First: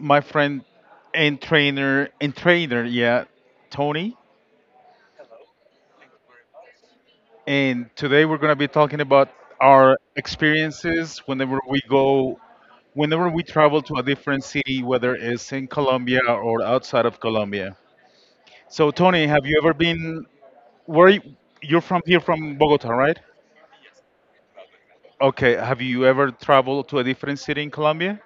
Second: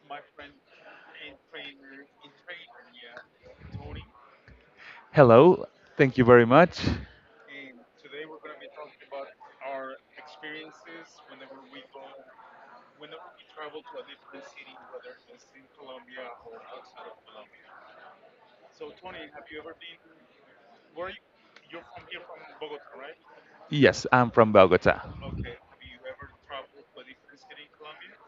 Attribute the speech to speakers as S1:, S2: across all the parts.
S1: my friend and trainer, yeah, Tony.
S2: Hello, thank you very much.
S1: And today we're gonna be talking about our experiences whenever we travel to a different city, whether it's in Colombia or outside of Colombia. So Tony, have you ever been where you- you're from here from Bogota, right?
S2: Yes, I'm from Bogota.
S1: Okay, have you ever traveled to a different city in Colombia?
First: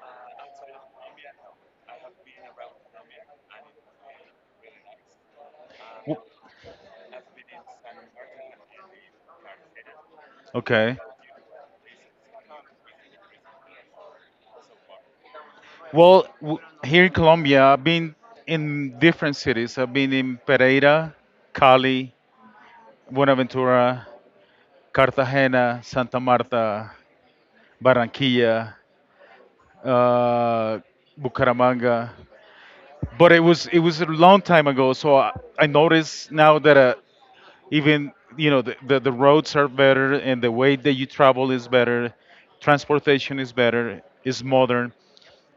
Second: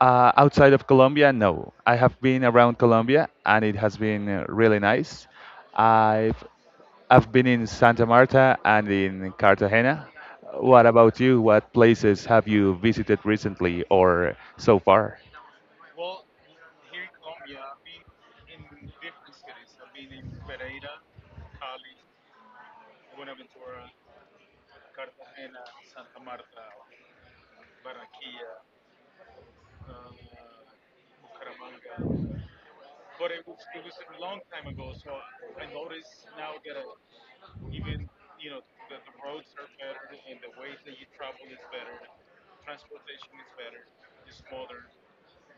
S2: Outside of Colombia, no. I have been around Colombia and it has been really nice.
S1: W-
S2: I've I've been in Santa Marta and in Cartagena. What
S1: Okay.
S2: about you? What places have you visited recently or so far?
S1: Well, w- here in Colombia, I've been in different cities. I've been in Pereira, Cali, Buenaventura, Cartagena, Santa Marta, Barranquilla, uh, Bucaramanga. But it was a long time ago, so I notice now that even you know the roads are better and the way that you travel is better, transportation is better, is modern.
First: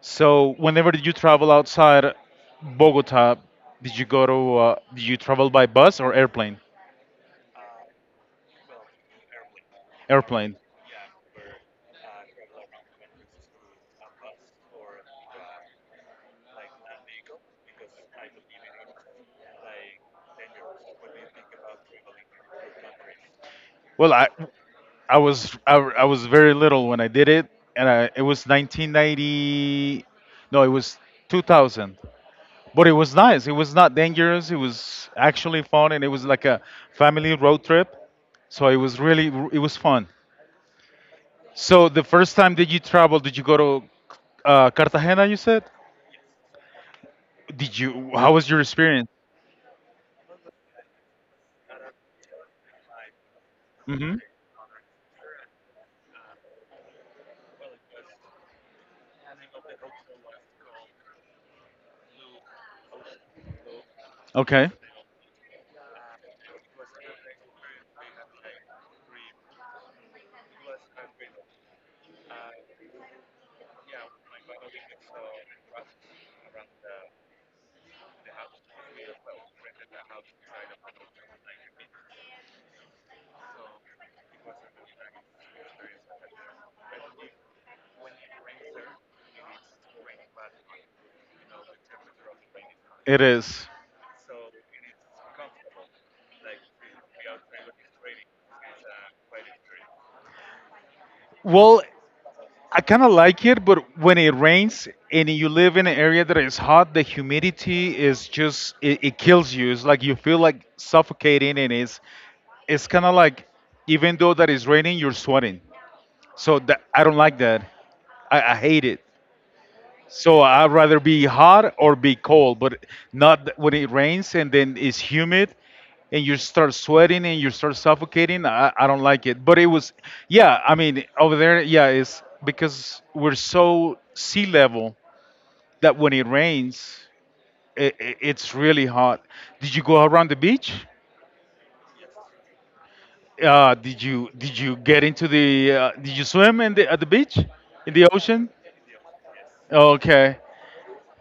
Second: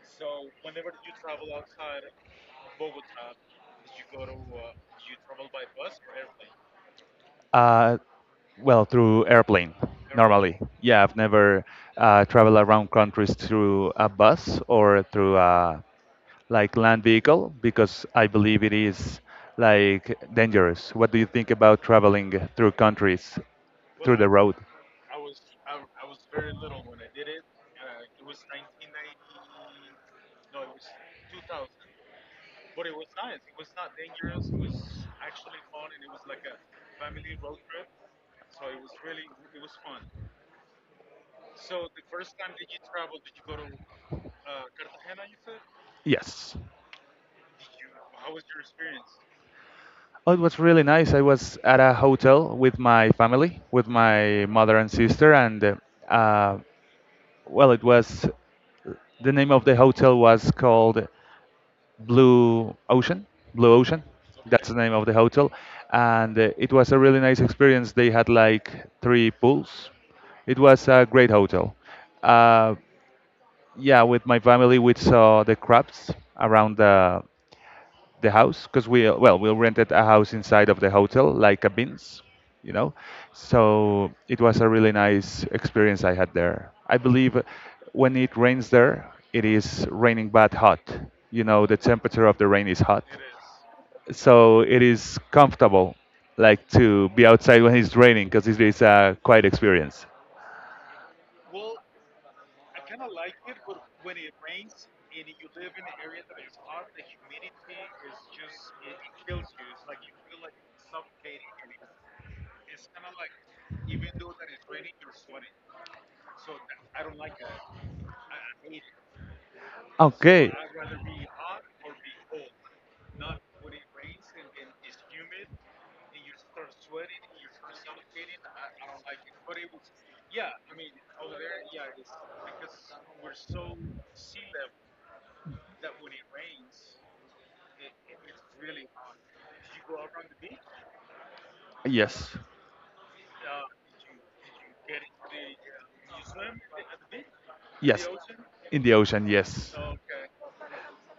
S1: So, whenever you travel outside Bogota, did you go to? Did you travel by bus or airplane?
S2: Uh, well, through airplane,
S1: Airplane.
S2: normally. Yeah, I've never traveled around countries through a bus or through a like land vehicle because I believe it is like dangerous. What do you think about traveling through countries
S1: Well,
S2: through the road?
S1: I was very little when I did it, and I, it was 1990. No, it was 2000. But it was nice. It was not dangerous. It was actually fun, and it was like a family road trip. So it was fun. So the first time that you traveled, did you go to Cartagena? You said.
S2: Yes.
S1: Did you? How was your experience?
S2: Oh, it was really nice. I was at a hotel with my family, with
S1: hmm
S2: my mother and sister, and uh, well, it was the name of the hotel was called Blue Ocean, Blue Ocean. That's
S1: Okay,
S2: the name of the hotel, and it was a really nice experience. They had like three pools. It was a great hotel. Uh, yeah, with my family, we saw the crabs around the house because we well we rented a house inside of the hotel like cabins, you know so it was a really nice experience I had there. I believe when it rains there, it is raining but hot. You know, the temperature of the rain is hot,
S1: it is.
S2: so it is comfortable like to be outside when it's raining because a quite experience.
S1: Well, I kind of like it, but when it rains and you live in an area that is hot, the humidity is just it kills you. It's like you feel like suffocating, and it's kind of like even though that is raining, you're sweating. So that I don't like that. I hate it. So
S2: Okay.
S1: I'd rather be hot or be cold, but not when it rains and then it's humid and you start sweating and you start suffocating. I don't like it. But it was, yeah, I mean, over there, yeah, it's because we're so sea level that when it rains, it's really hot. Did you go around the beach?
S2: Yes. Did
S1: Did you get into the did you swim in the at the beach in the ocean?
S2: in the ocean, yes.
S1: Okay.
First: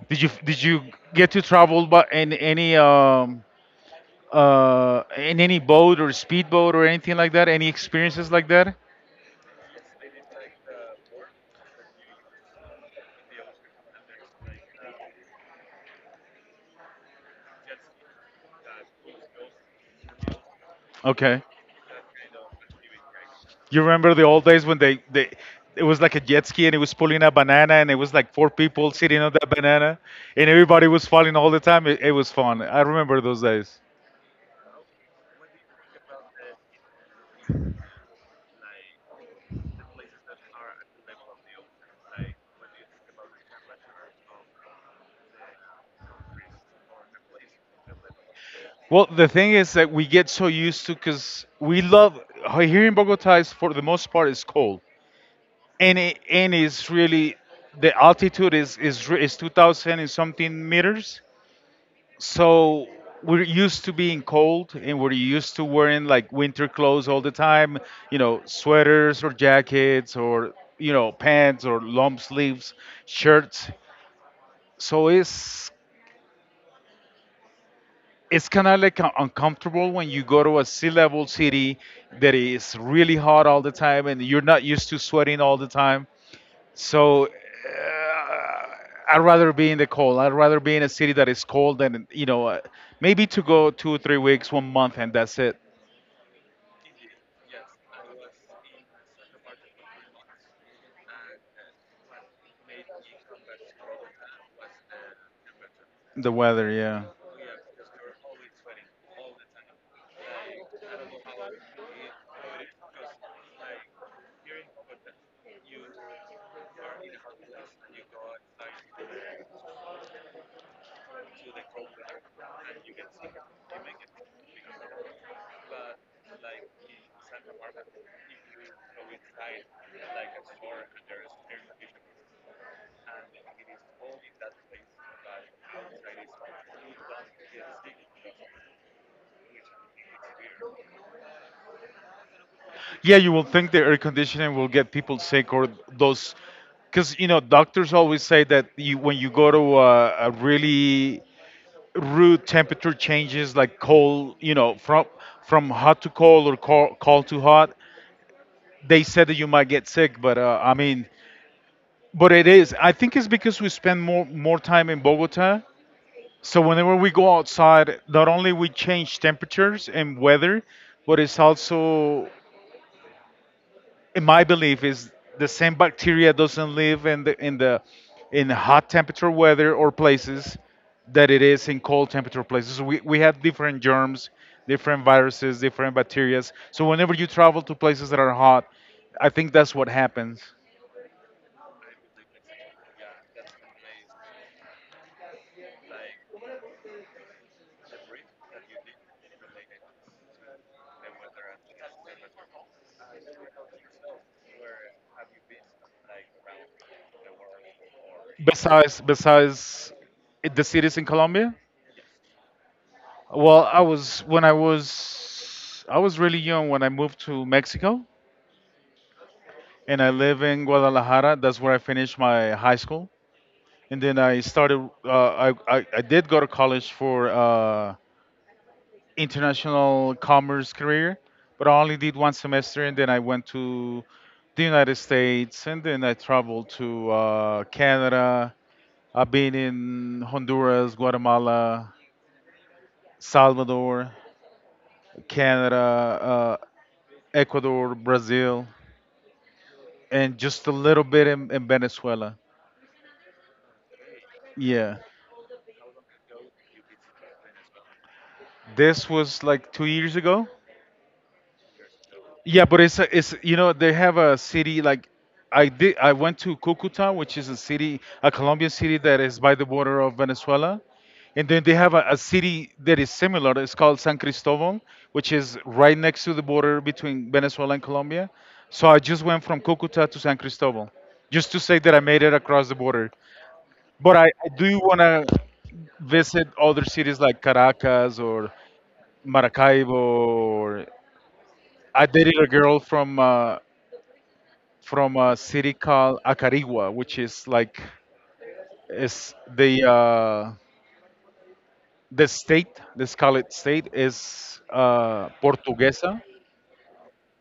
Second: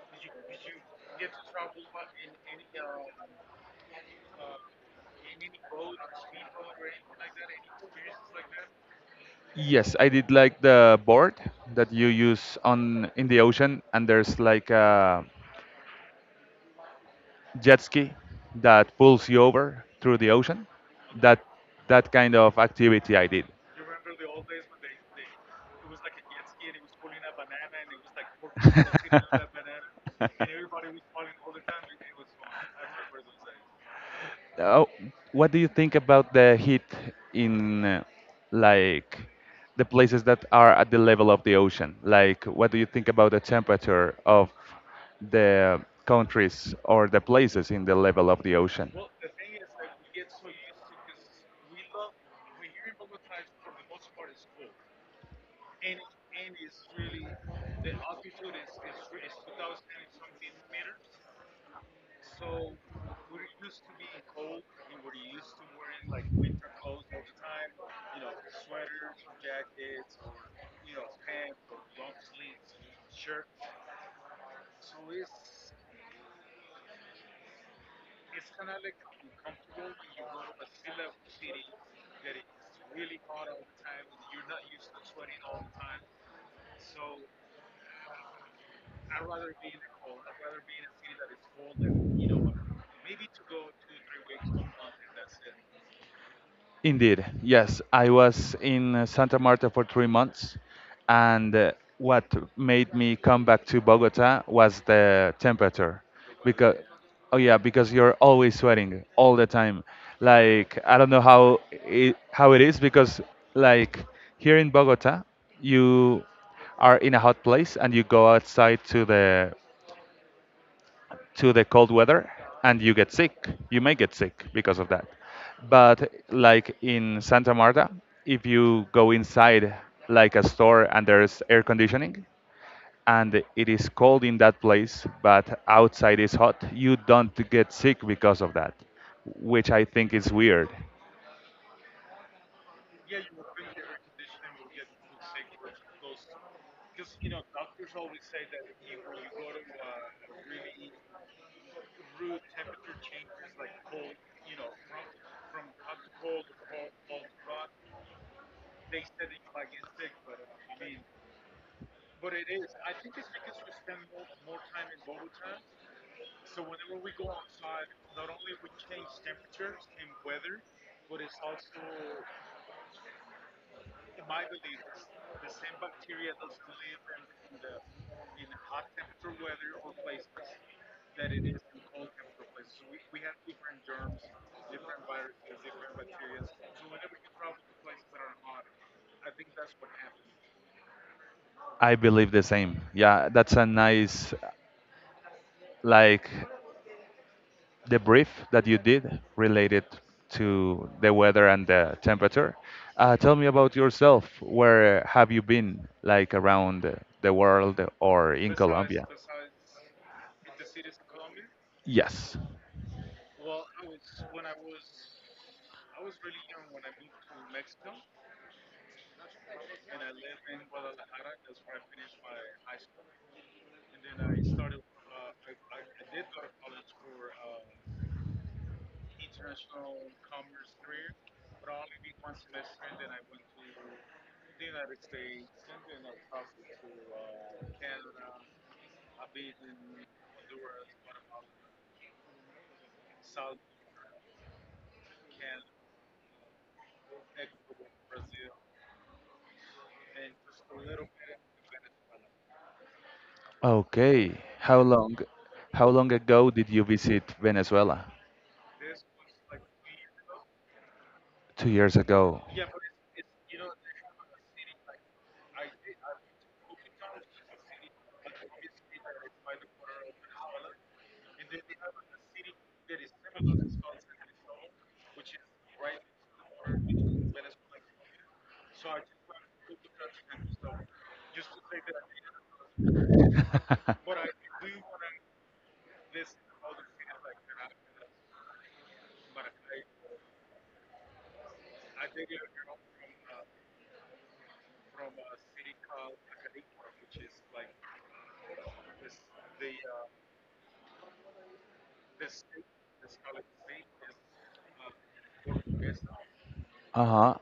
S1: Did you get to travel by in any boat or speedboat or anything like that? Any experiences like that?
S2: Yes, I did like the board that you use on in the ocean, and there's like a jet ski that pulls you over through the ocean.
S1: Okay.
S2: That that kind of activity I did.
S1: You remember the old days when they it was like a jet ski and it was pulling a banana and it was like four people sitting on that banana and everybody was falling all the time. It was fun. I remember those days.
S2: Oh, what do you think about the heat in like the places that are at the level of the ocean? Like, what do you think about the temperature of the countries or the places in the level of the ocean?
S1: Well, the thing is that we get so used to because we love here in Bogota is for the most part is cold and it's really the altitude is re- is 2000 and something meters so we're used to being cold and we're used to wearing like winter clothes all the time, you know, sweaters or jackets or you know pants or long sleeves shirts so it's kind of like un- uncomfortable when you go to a sea level city that is really hot all the time and you're not used to sweating all the time. So I'd rather be in the cold. I'd rather be in a city that is cold than you know, maybe to go two, 3 weeks, one month, and that's it.
S2: Indeed, yes. I was in Santa Marta for three months, and what made me come back to Bogota was the temperature,
S1: The weather,
S2: because
S1: yeah,
S2: oh yeah, because you're always sweating all the time. Like I don't know how it is because like here in Bogota, you are in a hot place and you go outside to the cold weather and you get sick. You may get sick because of that. But like in Santa Marta, if you go inside like a store and there's air conditioning and it is cold in that place, but outside is hot, you don't get sick because of that, which I think is weird.
S1: yeah. You will think the air conditioning will get people sick or those, because you know doctors always say that you, when you go to a really rude temperature changes, like cold, you know, from hot to cold or cold to hot, they said that you might get sick. But I mean, but it is. I think it's because we spend more time in Bogota. So whenever we go outside, not only we change temperatures and weather, but it's also, in my belief, is the same bacteria doesn't live in the in hot temperature weather or places that it is in cold temperature places. We have different germs, different viruses, different bacteria. So whenever you travel to places that are hot, I think that's what happens.
S2: I believe the same. Yeah, that's a nice like the brief that you did related to the weather and the temperature. Tell me about yourself. Where have you been, like around the world or in
S1: Besides
S2: Colombia?
S1: besides the cities in Colombia.
S2: Yes.
S1: Well, I was really young when I moved to Mexico, and I live in Guadalajara. That's where I finished my high school, and then I started. I did go to college for international commerce career, but I only did one semester, and then I went to the United States, and then I traveled to Canada. I've been in Honduras, Guatemala, Salvador, Canada, Ecuador, Brazil, and just a little bit in Venezuela.
S2: Okay.
S1: Yeah.
S2: How long ago did you visit Venezuela?
S1: This was like 2 years ago.
S2: Two years ago.
S1: Yeah, but it's you know they have a city like I went to Cucuta, which is a city, a Colombian city that is by the border of Venezuela, and then they have a city that is similar. It's called San Cristobal, which is right next to the border between Venezuela and Colombia. So I just went from Cucuta to San Cristobal, just to say that I made it across the border. But I do want to visit other cities like Caracas or Maracaibo. Or I dated a girl from a city called Acarigua, which is like is the state, let's call it state, is Portuguesa,
S2: Uh-huh.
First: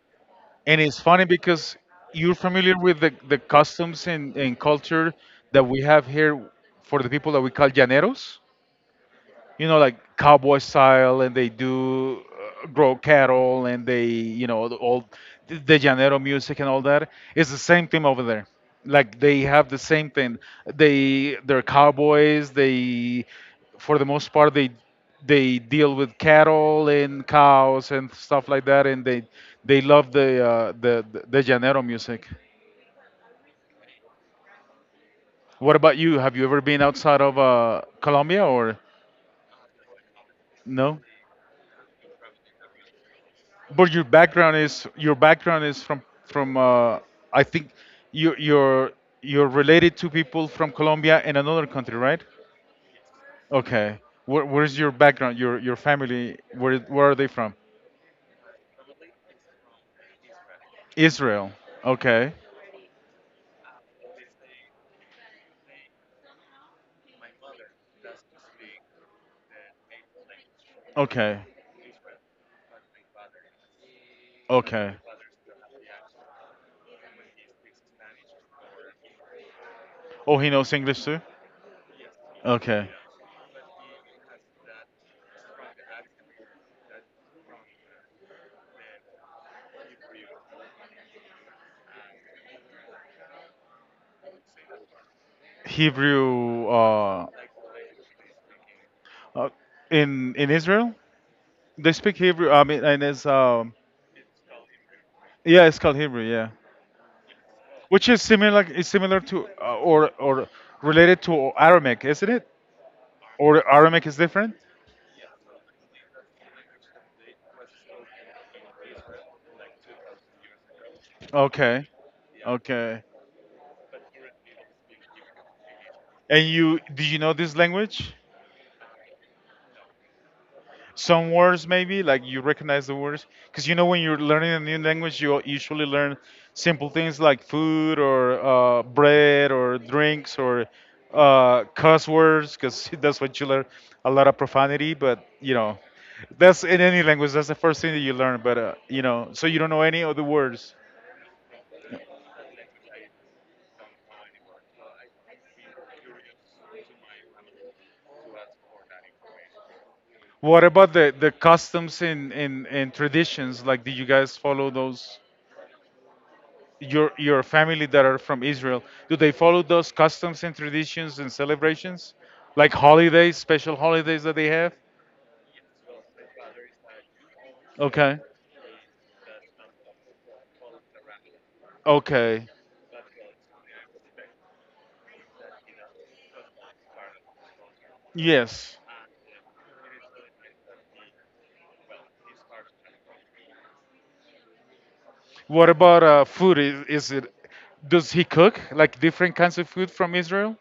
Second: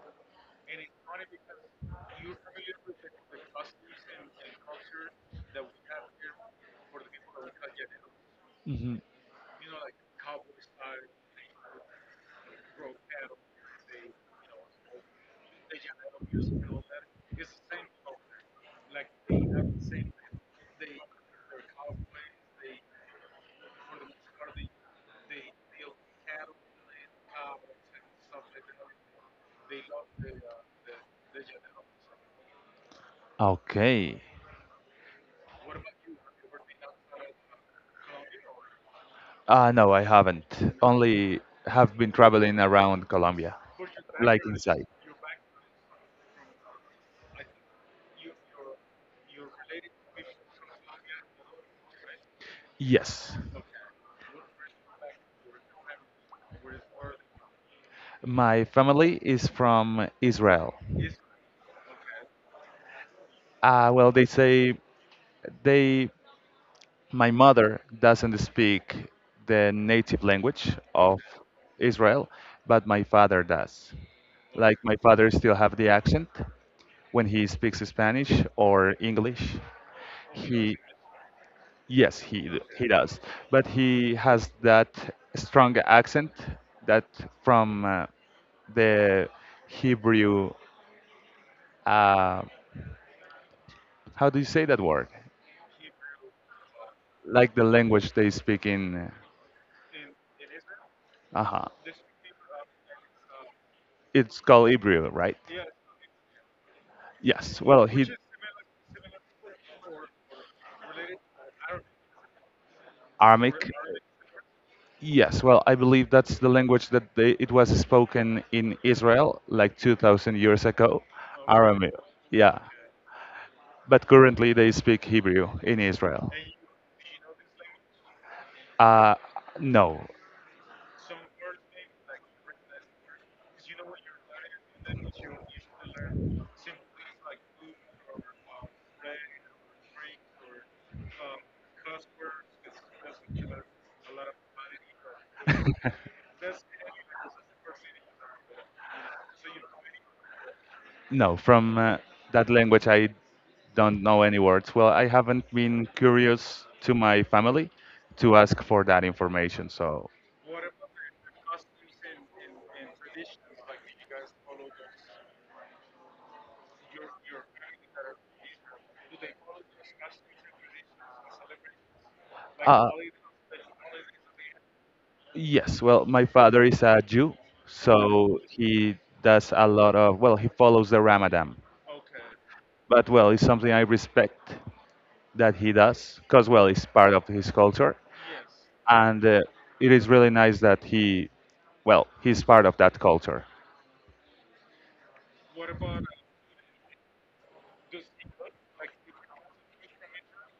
S1: and it's funny because you're familiar with the customs and culture that we have here for the people that we call llaneros,
S2: Mhm.
S1: you know, like cowboy style, and they do grow cattle, and they, you know, the old the llanero music and all that. It's the same thing over there. Like they have the same thing. They they're cowboys. They, for the most part, they deal with cattle and cows and stuff like that, and they love the the llanero music.
S2: Okay.
S1: What about you? Have you ever been outside of Colombia or
S2: No, I haven't.
S1: no?
S2: Only have been traveling around Colombia,
S1: But your
S2: like
S1: background
S2: inside.
S1: is from I think you you're you're related to people from Colombia and another country, right?
S2: Yes.
S1: Okay. Where's your background? Your family? Where are they from?
S2: My family is from Israel.
S1: Israel. Okay.
S2: Well, they say they my mother doesn't speak the native language of
S1: Okay.
S2: Israel, but my father does. Like
S1: Okay.
S2: my father still have the accent when he speaks Spanish or English.
S1: Oh, he knows
S2: He,
S1: English too.
S2: yes, he
S1: Okay.
S2: does, but he has that strong accent that from the Hebrew. Uh, how do you say that word?
S1: Hebrew.
S2: Like the language they speak in.
S1: Uh, in Israel,
S2: Uh huh.
S1: they speak Hebrew. I mean, and it's
S2: It's called Ibrio, right?
S1: yeah, it's called Hebrew. Yeah.
S2: Yes. Well, he
S1: Which is similar like, is similar to or related to Aramaic, isn't it? Or
S2: Aramic.
S1: Aramaic is different?
S2: Yes. Well, I believe that's the language that they, it was spoken in Israel like 2,000 years ago.
S1: Okay.
S2: Aramaic. Yeah.
S1: Okay.
S2: But currently they speak Hebrew in Israel.
S1: And you do you know this language?
S2: Uh, no.
S1: Some words maybe, like you recognize the words because you know when you're learning a new language you usually learn simple things like food or bread or drinks or cuss words, because that's what you learn, a lot of profanity, but you know that's in any language, that's the first thing that you learn. But you know, so you don't know any of the words.
S2: No, from that language, I don't know any words. Well, I haven't been curious to my family to ask for that information. So,
S1: What about the customs and and traditions, like do you guys follow those, your family that are from Israel, do they follow those customs and traditions and celebrations, like
S2: uh,
S1: holidays, special holidays that they have?
S2: yes, well, my father is a Jew,
S1: Okay,
S2: so he does a lot of, well, he follows the Ramadan.
S1: okay,
S2: But, well, it's something I respect that he does because well it's part of his culture.
S1: yes.
S2: And it is really nice that he well he's part of that culture.
S1: What about food? Is it? Does he cook like different kinds of food from Israel?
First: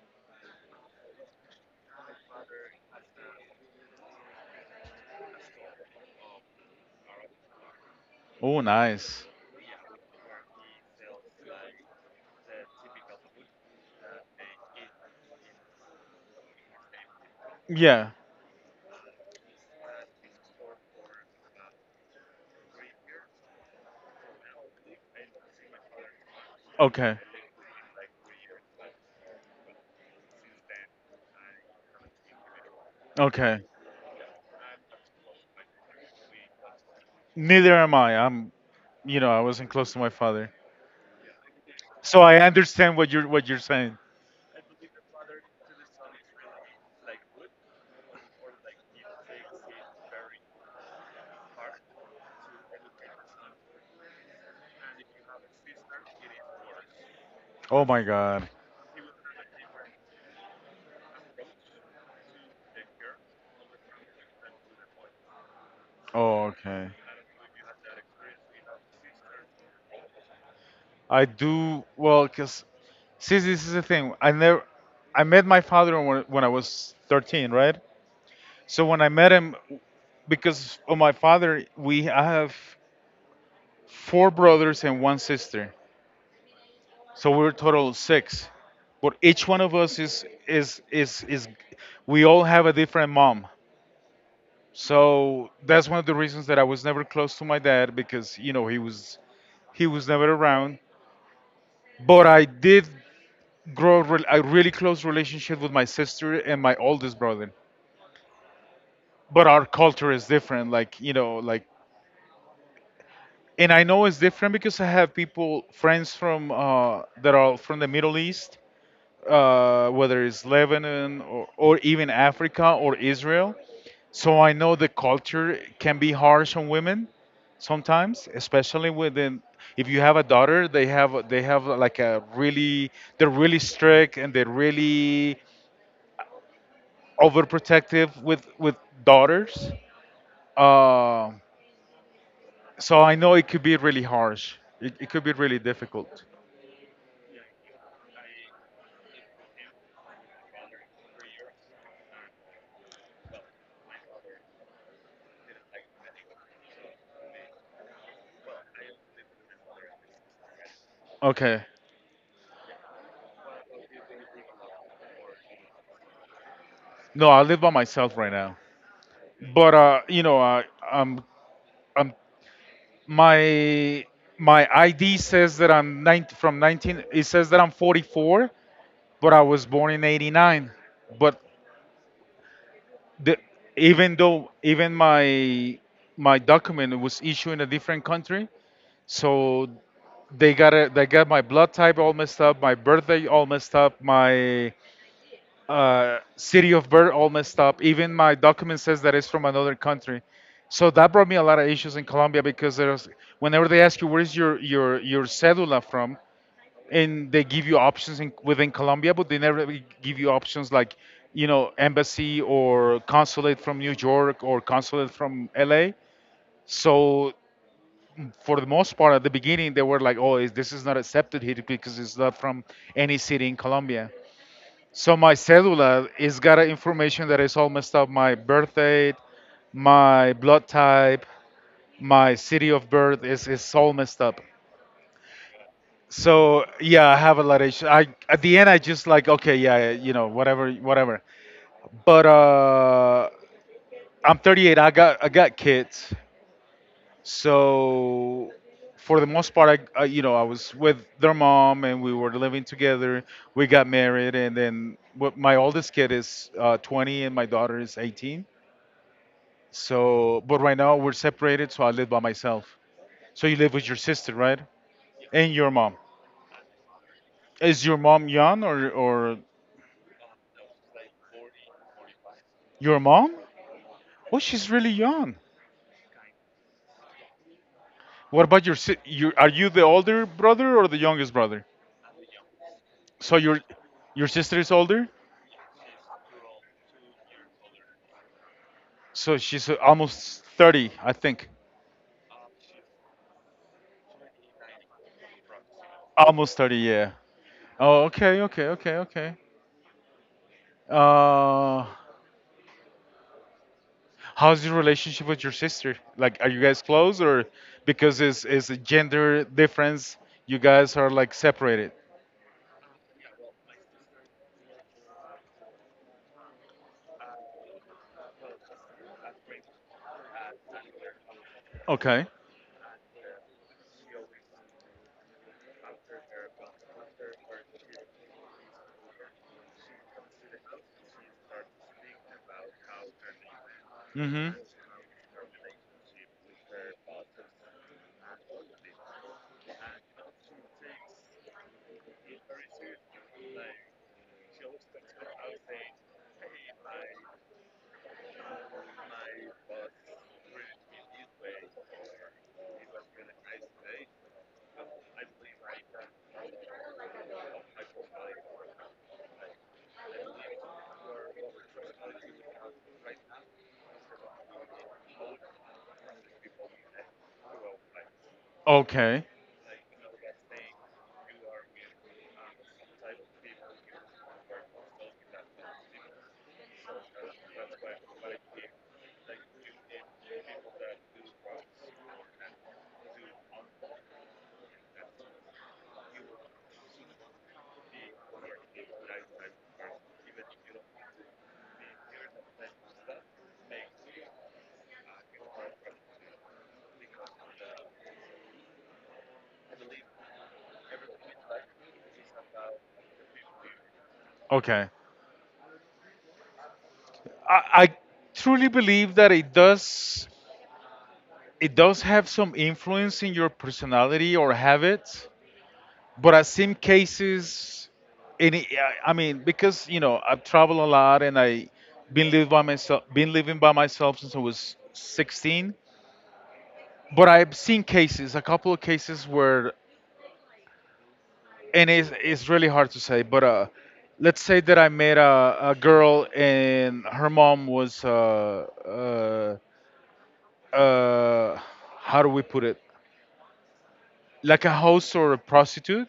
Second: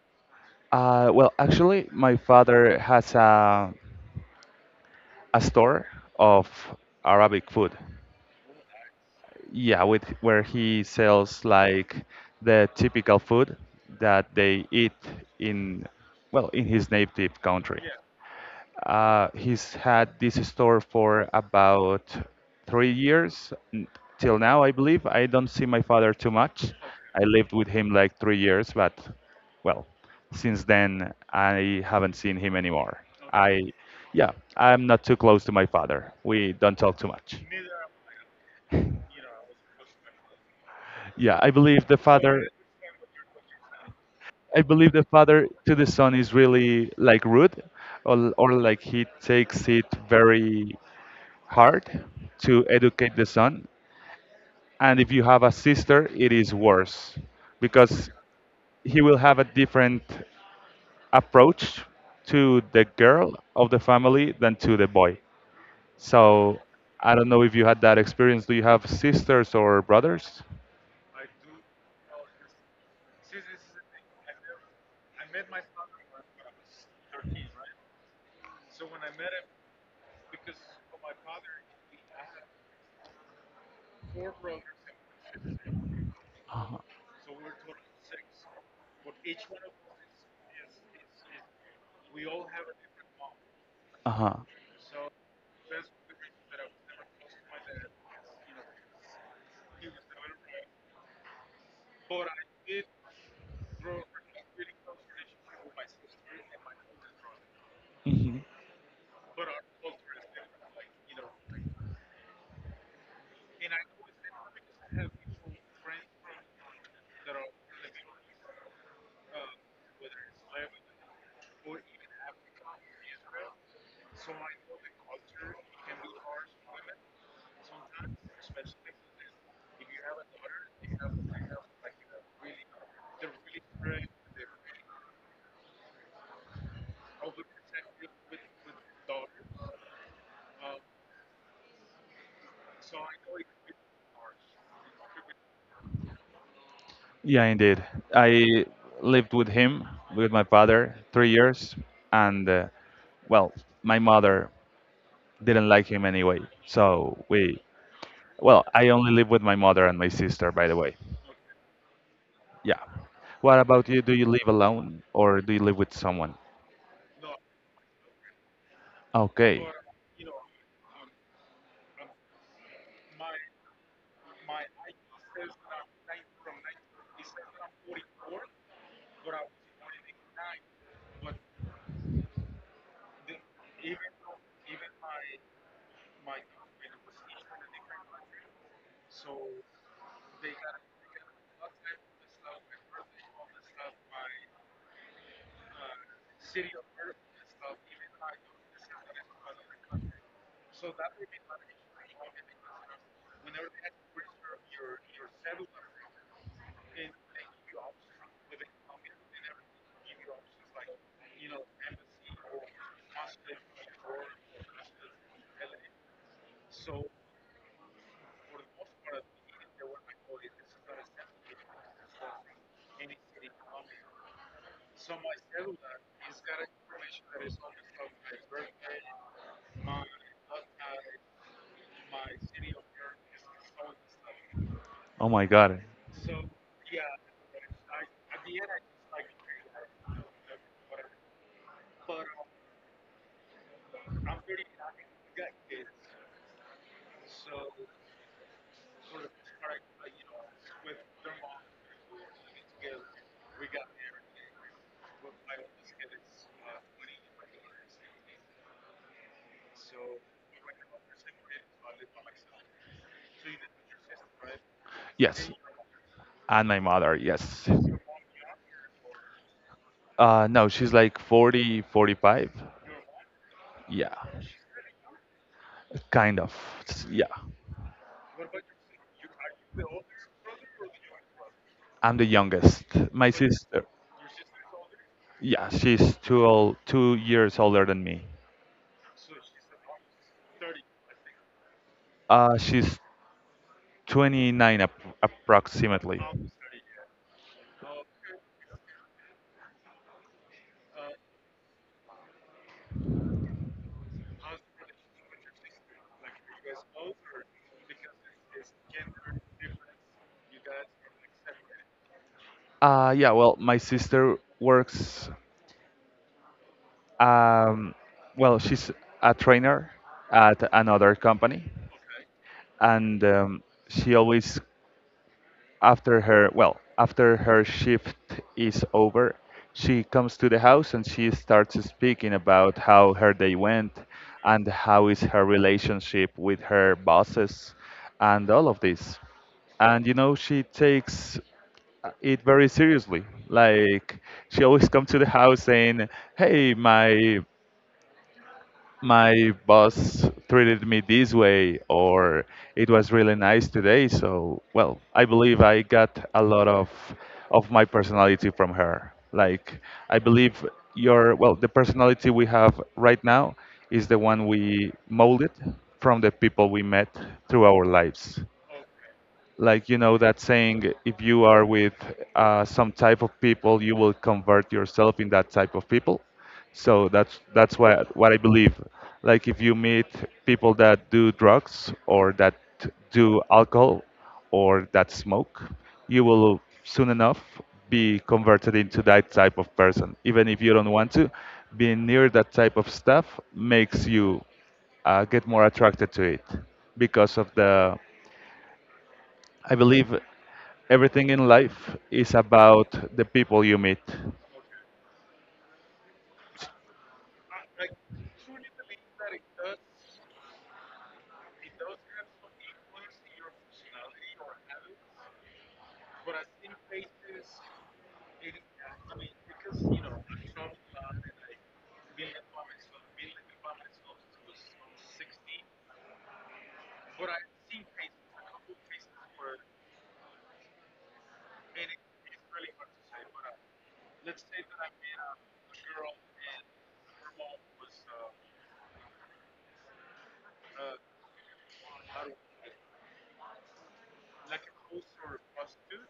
S2: Well, actually my father has a store of arabic food,
S1: Oh, nice.
S2: yeah, with where he sells like the typical food that they eat in well in his native country.
S1: Yeah.
S2: He's had this store for about three years till now, I believe. I don't see my father too much.
S1: Okay.
S2: I lived with him like three years, but well, since then I haven't seen him anymore. I,
S1: Okay.
S2: yeah, I'm not too close to my father. We don't talk too much.
S1: Neither am I. I'm. You know, I wasn't close to my father,
S2: Yeah, I believe the
S1: so I
S2: father.
S1: understand what you're saying.
S2: I believe the father to the son is really like rude, or like he takes it very hard to educate the son. And if you have a sister it is worse
S1: Oh my
S2: because
S1: God.
S2: he will have a different approach to the girl of the family than to the boy.
S1: Oh,
S2: So
S1: okay.
S2: I don't know if you had that experience. Do you have sisters or brothers?
S1: I do well because see, this is the thing. I never, I met my father when I was 13, right? So when I met him, because of my father, we I have four brothers and one sister.
S2: Uh-huh.
S1: So we're total six. But each one of us is we all have a different mom.
S2: Uh-huh.
S1: So that's one of the reasons that I was never close to my dad because you know he was never around. But I did grow re- a really close relationship with my sister and my oldest brother.
S2: Mhm.
S1: But our culture is different, like you know, like and I know it's different because I have people friends from that are from the Middle East, whether it's Lebanon or even Africa or Israel. So I know the culture can be harsh on women sometimes, especially within if you have a daughter, they have like a really they're really strict and they're really overprotective with daughters. Uh, so I know it could be really harsh. It could be really difficult.
S2: Yeah indeed, I lived with him with my father three years, and well my mother didn't like him anyway, so we Well, I only live with my mother and my sister, by the way.
S1: Okay.
S2: Yeah. What about you? Do you live alone or do you live with someone?
S1: No, I live by myself right now.
S2: Okay.
S1: But you know, I'm I'm my my ID says that I'm 9 from 19. It says that I'm 44, but I was born in 89. But the, even though even my document was issued in a different country. So they got it. They got my blood type all messed up, my birthday all messed up, my city of birth all messed up. Even my document says that it's from another country. So that brought me a lot of issues in Colombia because there's whenever they ask you where's your cedula from, and they give you options within Colombia, but they never really give you options like embassy or consulate from New York or consulate from LA. So for the most part, at the beginning, they were like, "Oh, this is not accepted here because it's not from any city in Colombia." So my cellular is got a information that is all messed up. My birth date, my blood type, my city of birth is all messed up.
S2: Oh my God.
S1: So yeah, I have a lot of issues. I at the end I just like okay, yeah, whatever, whatever. But I'm 38. I got kids. So for the most part, I I was with their mom and we were living together. We got married, and then what, my oldest kid is 20 and my daughter is 18. So, but right now we're separated, so I live by myself. So you live with your sister, right?
S2: Yes.
S1: And your mom.
S2: And my mother, yes.
S1: Is your mom young or
S2: No, she's like 40, 45.
S1: your mom?
S2: Yeah.
S1: Oh, she's really young.
S2: Kind of. S- Yeah.
S1: What about your you? Are you the older brother or the youngest brother?
S2: I'm the youngest. My
S1: So
S2: sister,
S1: your sister is older.
S2: yeah, she's two years older than me.
S1: So she's almost 30, I think.
S2: She's 29 approximately.
S1: Almost 30, yeah. Oh, okay, okay, okay, okay. Uh, how's your relationship with your sister? Like, are you guys close or because it's a gender difference, you guys are like separated?
S2: Yeah, well, my sister works, um, well, she's a trainer at another company,
S1: Okay.
S2: and she always After her, well, after her shift is over, she comes to the house and she starts speaking about how her day went
S1: Mm-hmm.
S2: and how is her relationship with her bosses and all of this. And you know, she takes it very seriously. Like she always comes to the house saying, "Hey, my boss treated me this way or it was really nice today." So well I believe I got a lot of my personality from her. Like I believe your well the personality we have right now is the one we molded from the people we met through our lives.
S1: Okay.
S2: Like you know that saying, if you are with some type of people, you will convert yourself in that type of people. So that's what I believe. Like if you meet people that do drugs or that do alcohol or that smoke, you will soon enough be converted into that type of person even if you don't want to. Being near that type of stuff makes you get more attracted to it because of the I believe everything in life is about the people you meet.
S1: Okay. I truly believe that it does have some influence in your personality or habits, but I've seen cases, and I mean, because I've traveled a lot and I been living by myself, been living by myself since I was 16. But I've seen cases, a couple of cases where, and it's really hard to say, but let's say that I met a girl and her mom was uh, uh, how do we put it, like a host or a prostitute,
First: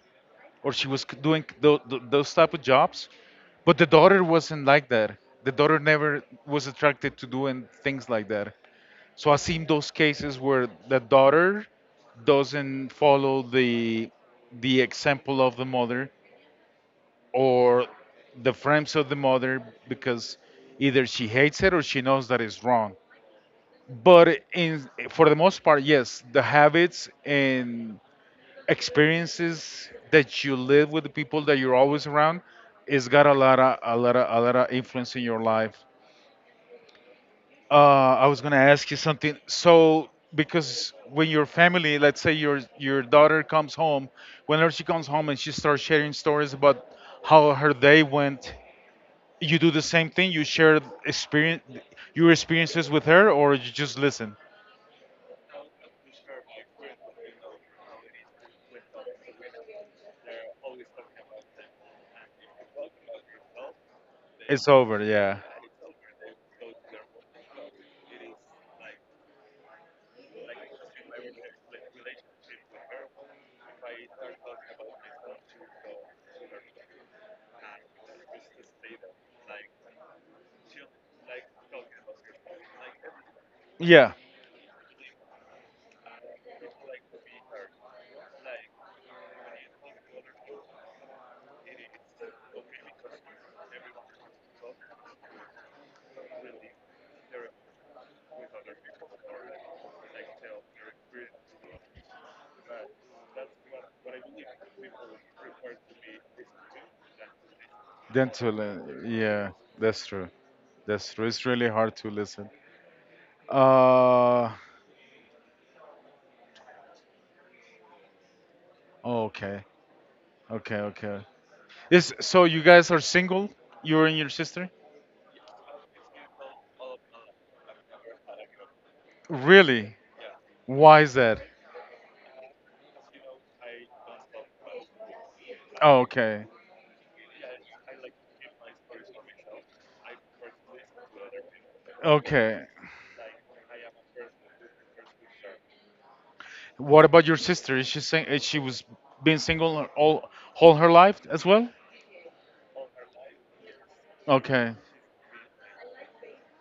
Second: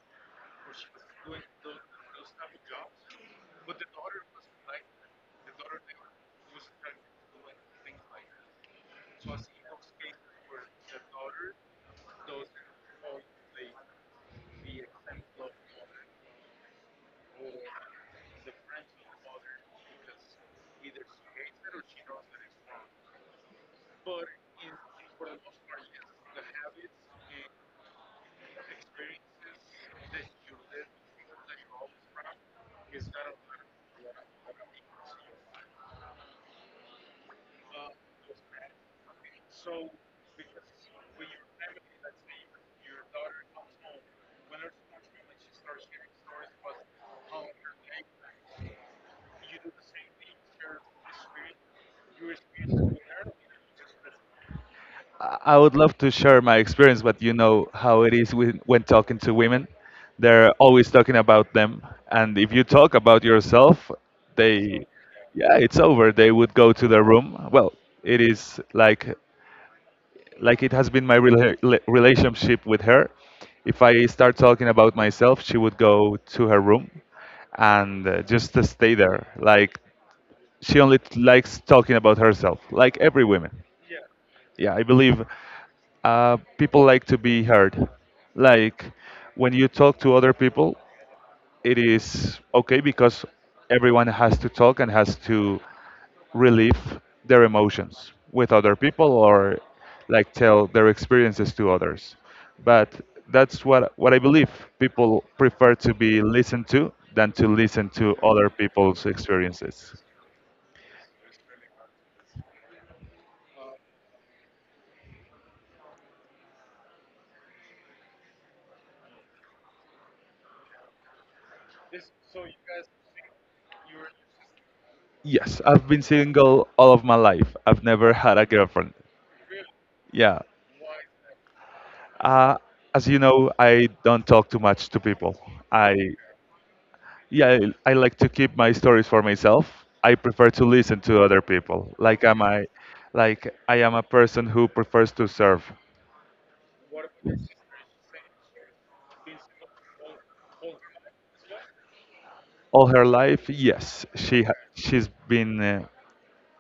S1: or she was doing those type of jobs, but the daughter wasn't like that. The daughter never was attracted to doing things like that. So I've seen those cases where the daughter doesn't follow the example of the mother, or the frames of the mother, because either she hates it or she knows that it's wrong. But in for the most part, yes, the habits and experiences that you live with the people that you're always around, it's got a lot of a lot of influence in your life. uh, I was going to ask you something. So because when your family, let's say your daughter comes home, whenever she comes home and she starts sharing stories about how her day went, you do the same thing? You share experience, your experiences with her, or you just listen?
S2: I would love to share my experience, but you know how it is when talking to women. They're always talking about them. And if you talk about yourself,
S1: It's
S2: they,
S1: over, yeah.
S2: yeah, it's over. They would go to their room. Well, it is like it has been my relationship with her. If I start talking about myself, she would go to her room and just to stay there. Like she only likes talking about herself, like every woman.
S1: Yeah.
S2: Yeah, I believe people like to be heard. Like when you talk to other people, it is okay because everyone has to talk and has to relieve their emotions with other people or like tell their experiences to others. But that's what I believe people prefer to be listened to than to listen to other
S1: Dental, uh,
S2: people's
S1: yeah,
S2: experiences.
S1: that's true. That's true. It's really hard to listen. Uh, oh, okay, okay, okay. Yes, so you guys are single? You and your sister?
S2: Yes, I've been single all of my life. I've never had a girlfriend.
S1: Really?
S2: Yeah.
S1: Why is that?
S2: Uh, as you know, I don't talk too much to people. I,
S1: Oh, okay,
S2: yeah, I like to keep my stories for myself. I prefer to listen to other people.
S1: okay.
S2: Like I am a person who prefers to serve.
S1: What about your sister? Is she is she was been single all her life as well?
S2: All her life, yes,
S1: Okay,
S2: she's been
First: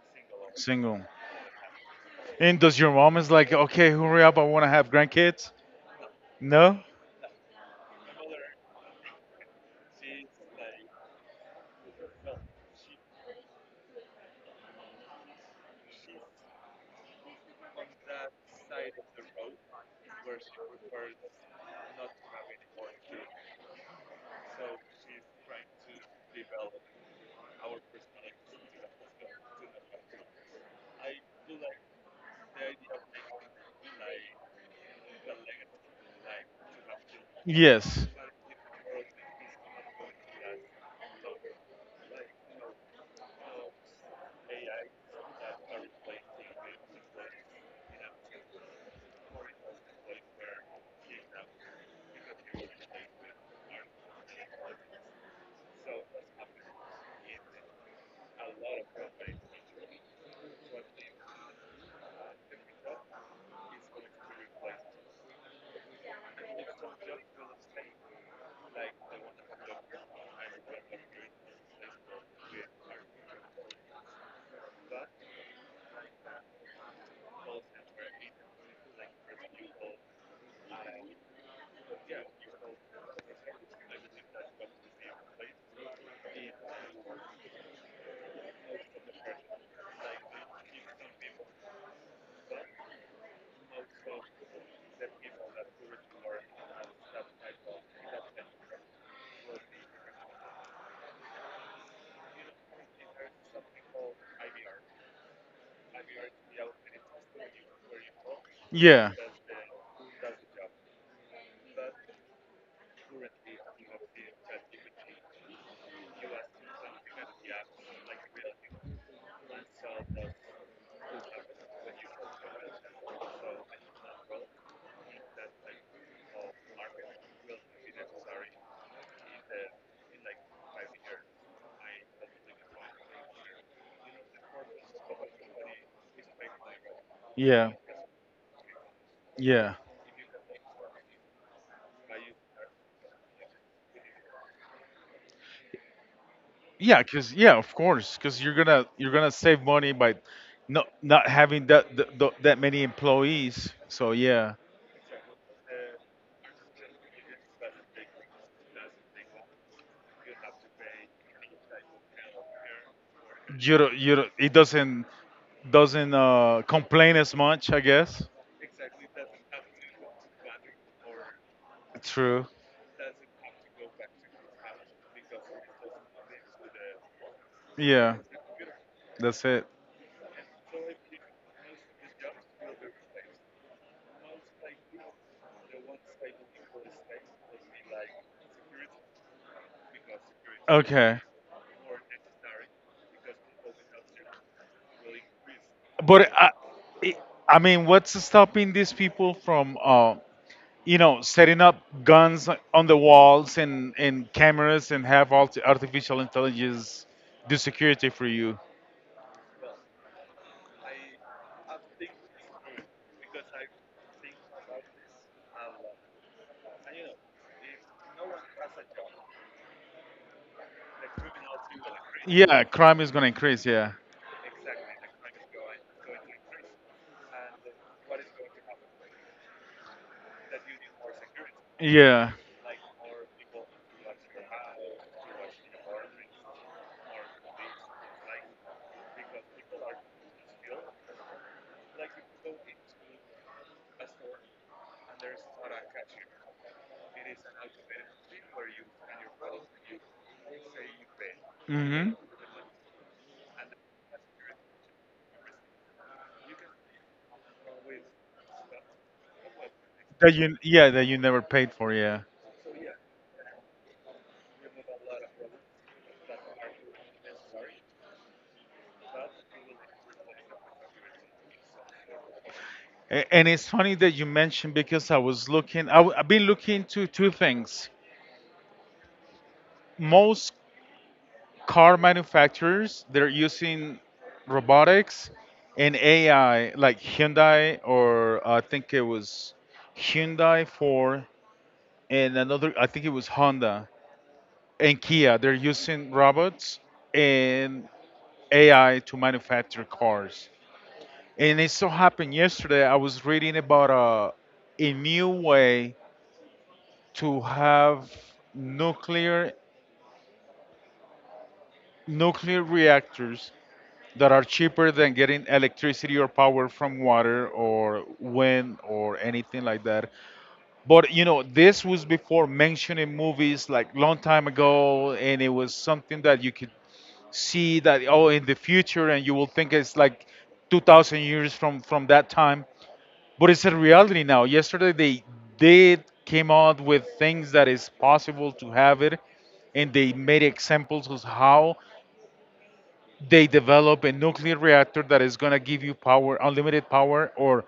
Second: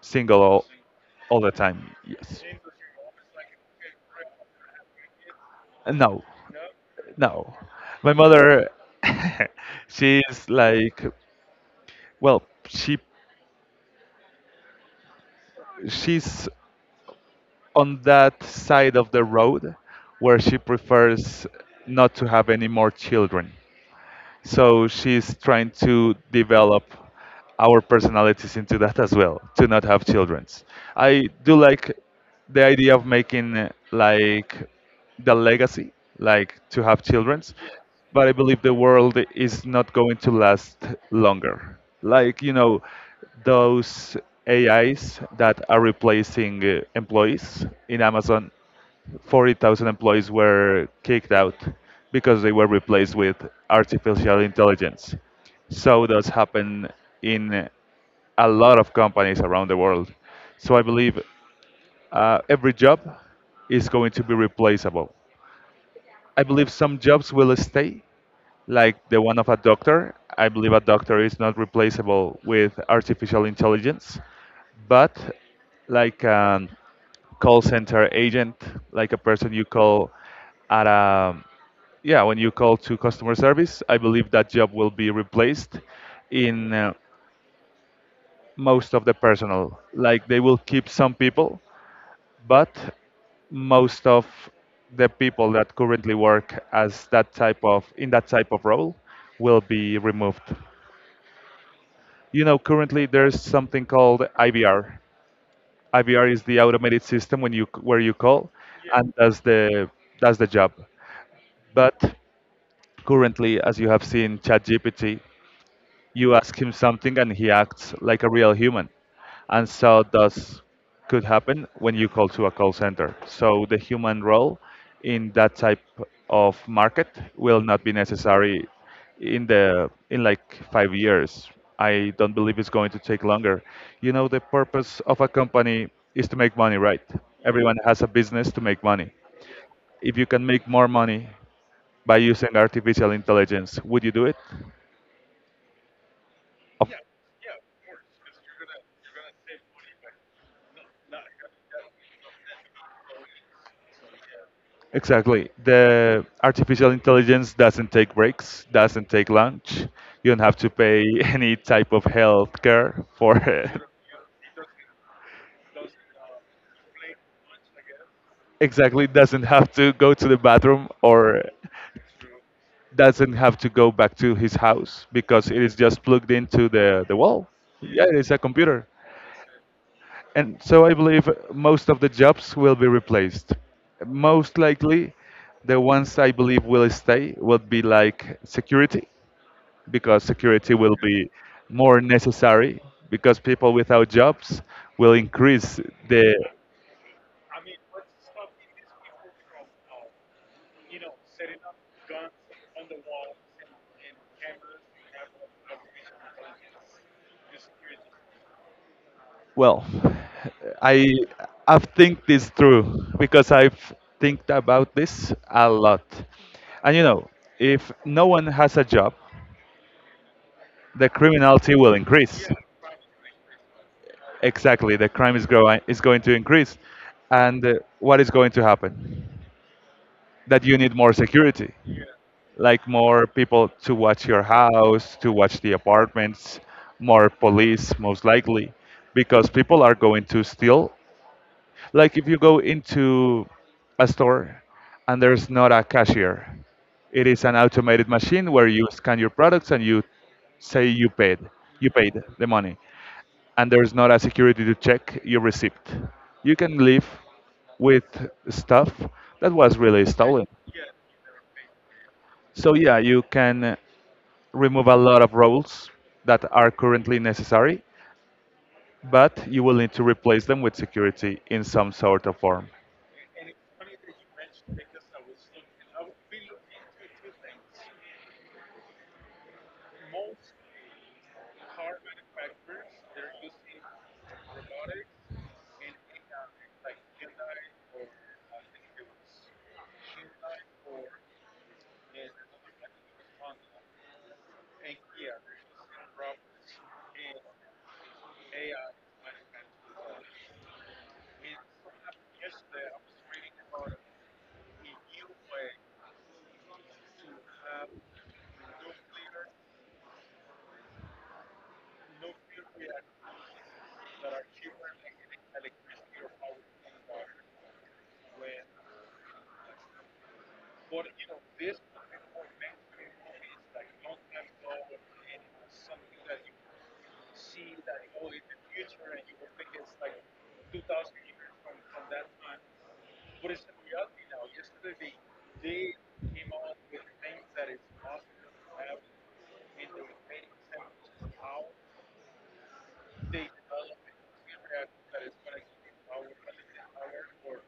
S2: single all,
S1: single.
S2: all the time. Yes.
S1: And does your mom is like, okay, hurry up, I want to have grandkids?
S2: No,
S1: No?
S2: no. My mother, she's like Well, she she's on that side of the road where she prefers not to have any more children. So she's trying to develop our personalities into that as well, to not have childrens. I do like the idea of making like the legacy, like to have childrens,
S1: Yes.
S2: but I believe the world is not going to last longer. Like, you know, those AIs that are replacing employees in Amazon, 40,000 employees were kicked out because they were replaced with artificial intelligence. So does happen in a lot of companies around the world. So I believe every job is going to be replaceable. I believe some jobs will stay, like the one of a doctor. I believe a doctor is not replaceable with artificial intelligence, but like an call center agent, like a person you call at a yeah when you call to customer service. I believe that job will be replaced in most of the personnel. Like they will keep some people, but most of the people that currently work as that type of in that type of role will be removed. You know, currently there's something called IVR. IVR is the automated system when you where you call and
S1: Yeah.
S2: does the job. But currently, as you have seen ChatGPT, you ask him something and he acts like a real human. And so does Could happen when you call to a call center. So the human role in that type of market will not be necessary in the in like 5 years. I don't believe it's going to take longer. You know, the purpose of a company is to make money, right?
S1: Yeah.
S2: Everyone has a business to make money.
S1: Yeah.
S2: If you can make more money by using artificial intelligence, would you do it? Of-
S1: Yeah, cause yeah, of course, cause you're gonna save money by not having that th th that many employees. So yeah.
S2: Exactly. The artificial intelligence doesn't take breaks, doesn't take lunch. You don't have to pay any type of health care for it.
S1: You don't- It doesn't complain as much, I guess.
S2: Exactly, doesn't have to go to the bathroom, or
S1: True.
S2: doesn't have to go back to his house because it is just plugged into the wall. Yeah,
S1: Yeah,
S2: it's a computer.
S1: that's it.
S2: And so I believe most of the jobs will be replaced. Most likely, the ones I believe will stay will be like security, because security will
S1: Okay,
S2: be more necessary, because people without jobs will increase the.
S1: but it- I mean, what's stopping these people from, you know, setting up guns on the walls and cameras and have all artificial intelligence do security for you?
S2: Well, I I have think this through because I've think about this a lot, and you know, if no one has a job, the criminality will increase.
S1: Yeah, crime is gonna increase. Yeah,
S2: Exactly, the crime is going to increase, and what is going to happen? That you need more security,
S1: yeah.
S2: like more people to watch your house, to watch the apartments, more police most likely, because people are going to steal. Like if you go into a store and there's not a cashier, it is an automated machine where you scan your products and say you paid, you
S1: Hmm.
S2: paid the money and there's not a security to check your receipt. You can leave with stuff that was really
S1: That
S2: stolen.
S1: you, yeah, that you never paid for. Yeah.
S2: So yeah, you can remove a lot of roles that are currently necessary, but you will need to replace them with security in some sort of form.
S1: And it's funny that you mentioned, because I was looking. Have been looking to two things. Most car manufacturers they're using robotics and AI, like Hyundai, or I think it was Hyundai for, and another. I think it was Honda and Kia. They're using robots and AI to manufacture cars. And it so happened yesterday I was reading about a new way to have nuclear nuclear reactors that are cheaper than getting electricity or power from water or wind or anything like that. But you know, this was before mentioning movies like long time ago, and it was something that you could see that oh in the future and you will think it's like 2000 years from that time, but it's a reality now. Yesterday they did came out with things that is possible to have it, and they made examples of how they develop a nuclear reactor that is gonna give you power, unlimited power, or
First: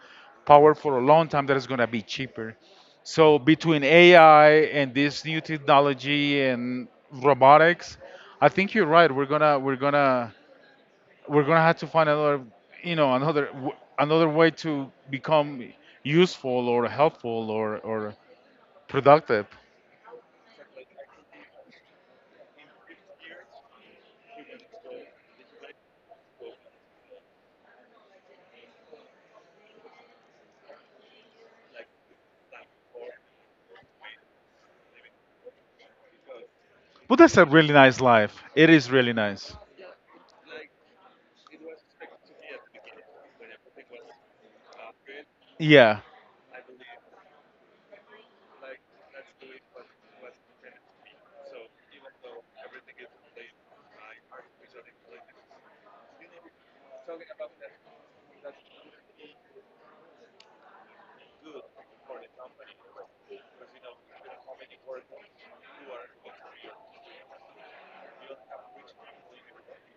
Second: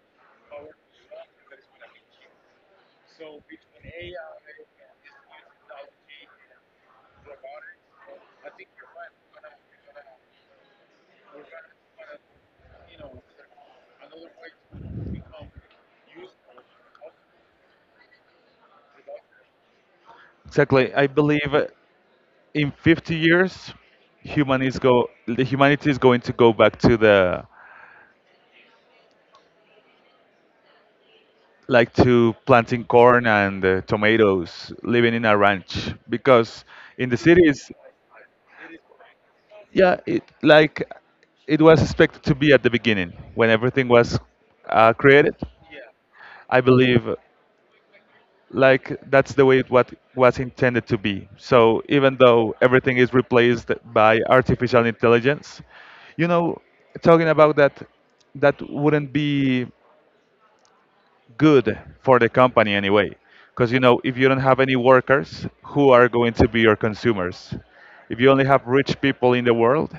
S1: power for a long time that is gonna be cheaper. So between AI and this new technology and robotics, I think you're right. We're gonna have to find another, you know, another another way to become useful or helpful or productive.
S2: Exactly. I believe in 50 years, human is go the humanity is going to go back to the like to planting corn and tomatoes, living in a ranch because in the
S1: But that's a
S2: cities,
S1: really nice life. It is really nice.
S2: yeah, it was expected to be at the beginning when everything was created.
S1: Yeah,
S2: I believe like that's the way it what was intended to be. So even though everything is replaced by artificial intelligence, you know, talking about that, that wouldn't be good for the company anyway, because you know, if you don't have any workers, who are going to be your consumers? If you only have rich people in the world,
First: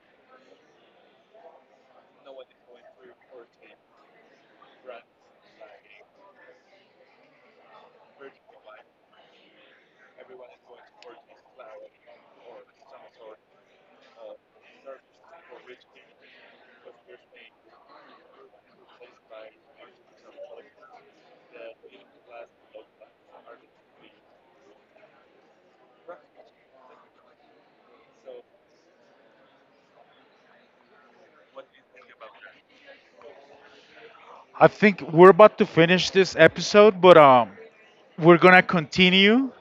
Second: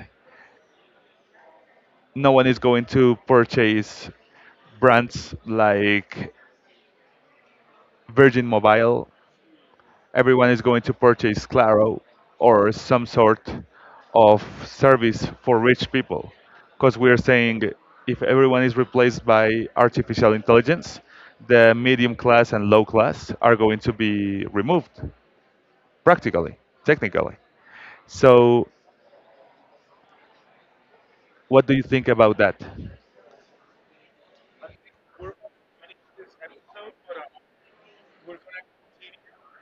S2: no one is going to purchase brands like Virgin Mobile, everyone is going to purchase Claro or some sort of service for rich people. Because we are saying if everyone is replaced by artificial intelligence, the medium class and low class are going to be removed practically, technically. So, what do you think about that?
S1: I think we're about to finish this episode, but we're gonna continue,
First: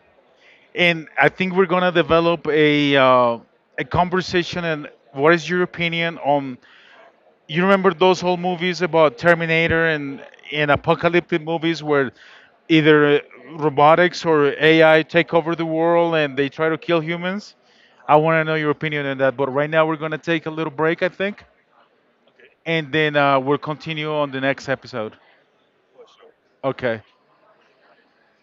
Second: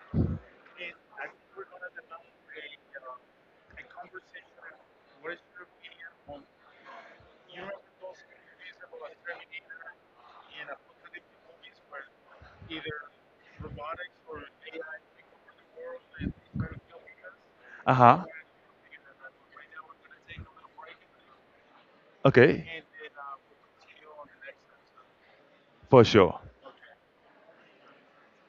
S1: and I think we're gonna develop a conversation. And what is your opinion on, you remember those whole movies about Terminator and apocalyptic movies where either robotics or AI take over the world and they try to kill humans.
S2: Uh
S1: I
S2: huh.
S1: want to know your opinion on that. But right now we're gonna take a little break, I think,
S2: Okay.
S1: and then we'll continue on the next episode.
S2: For sure.
S1: Okay.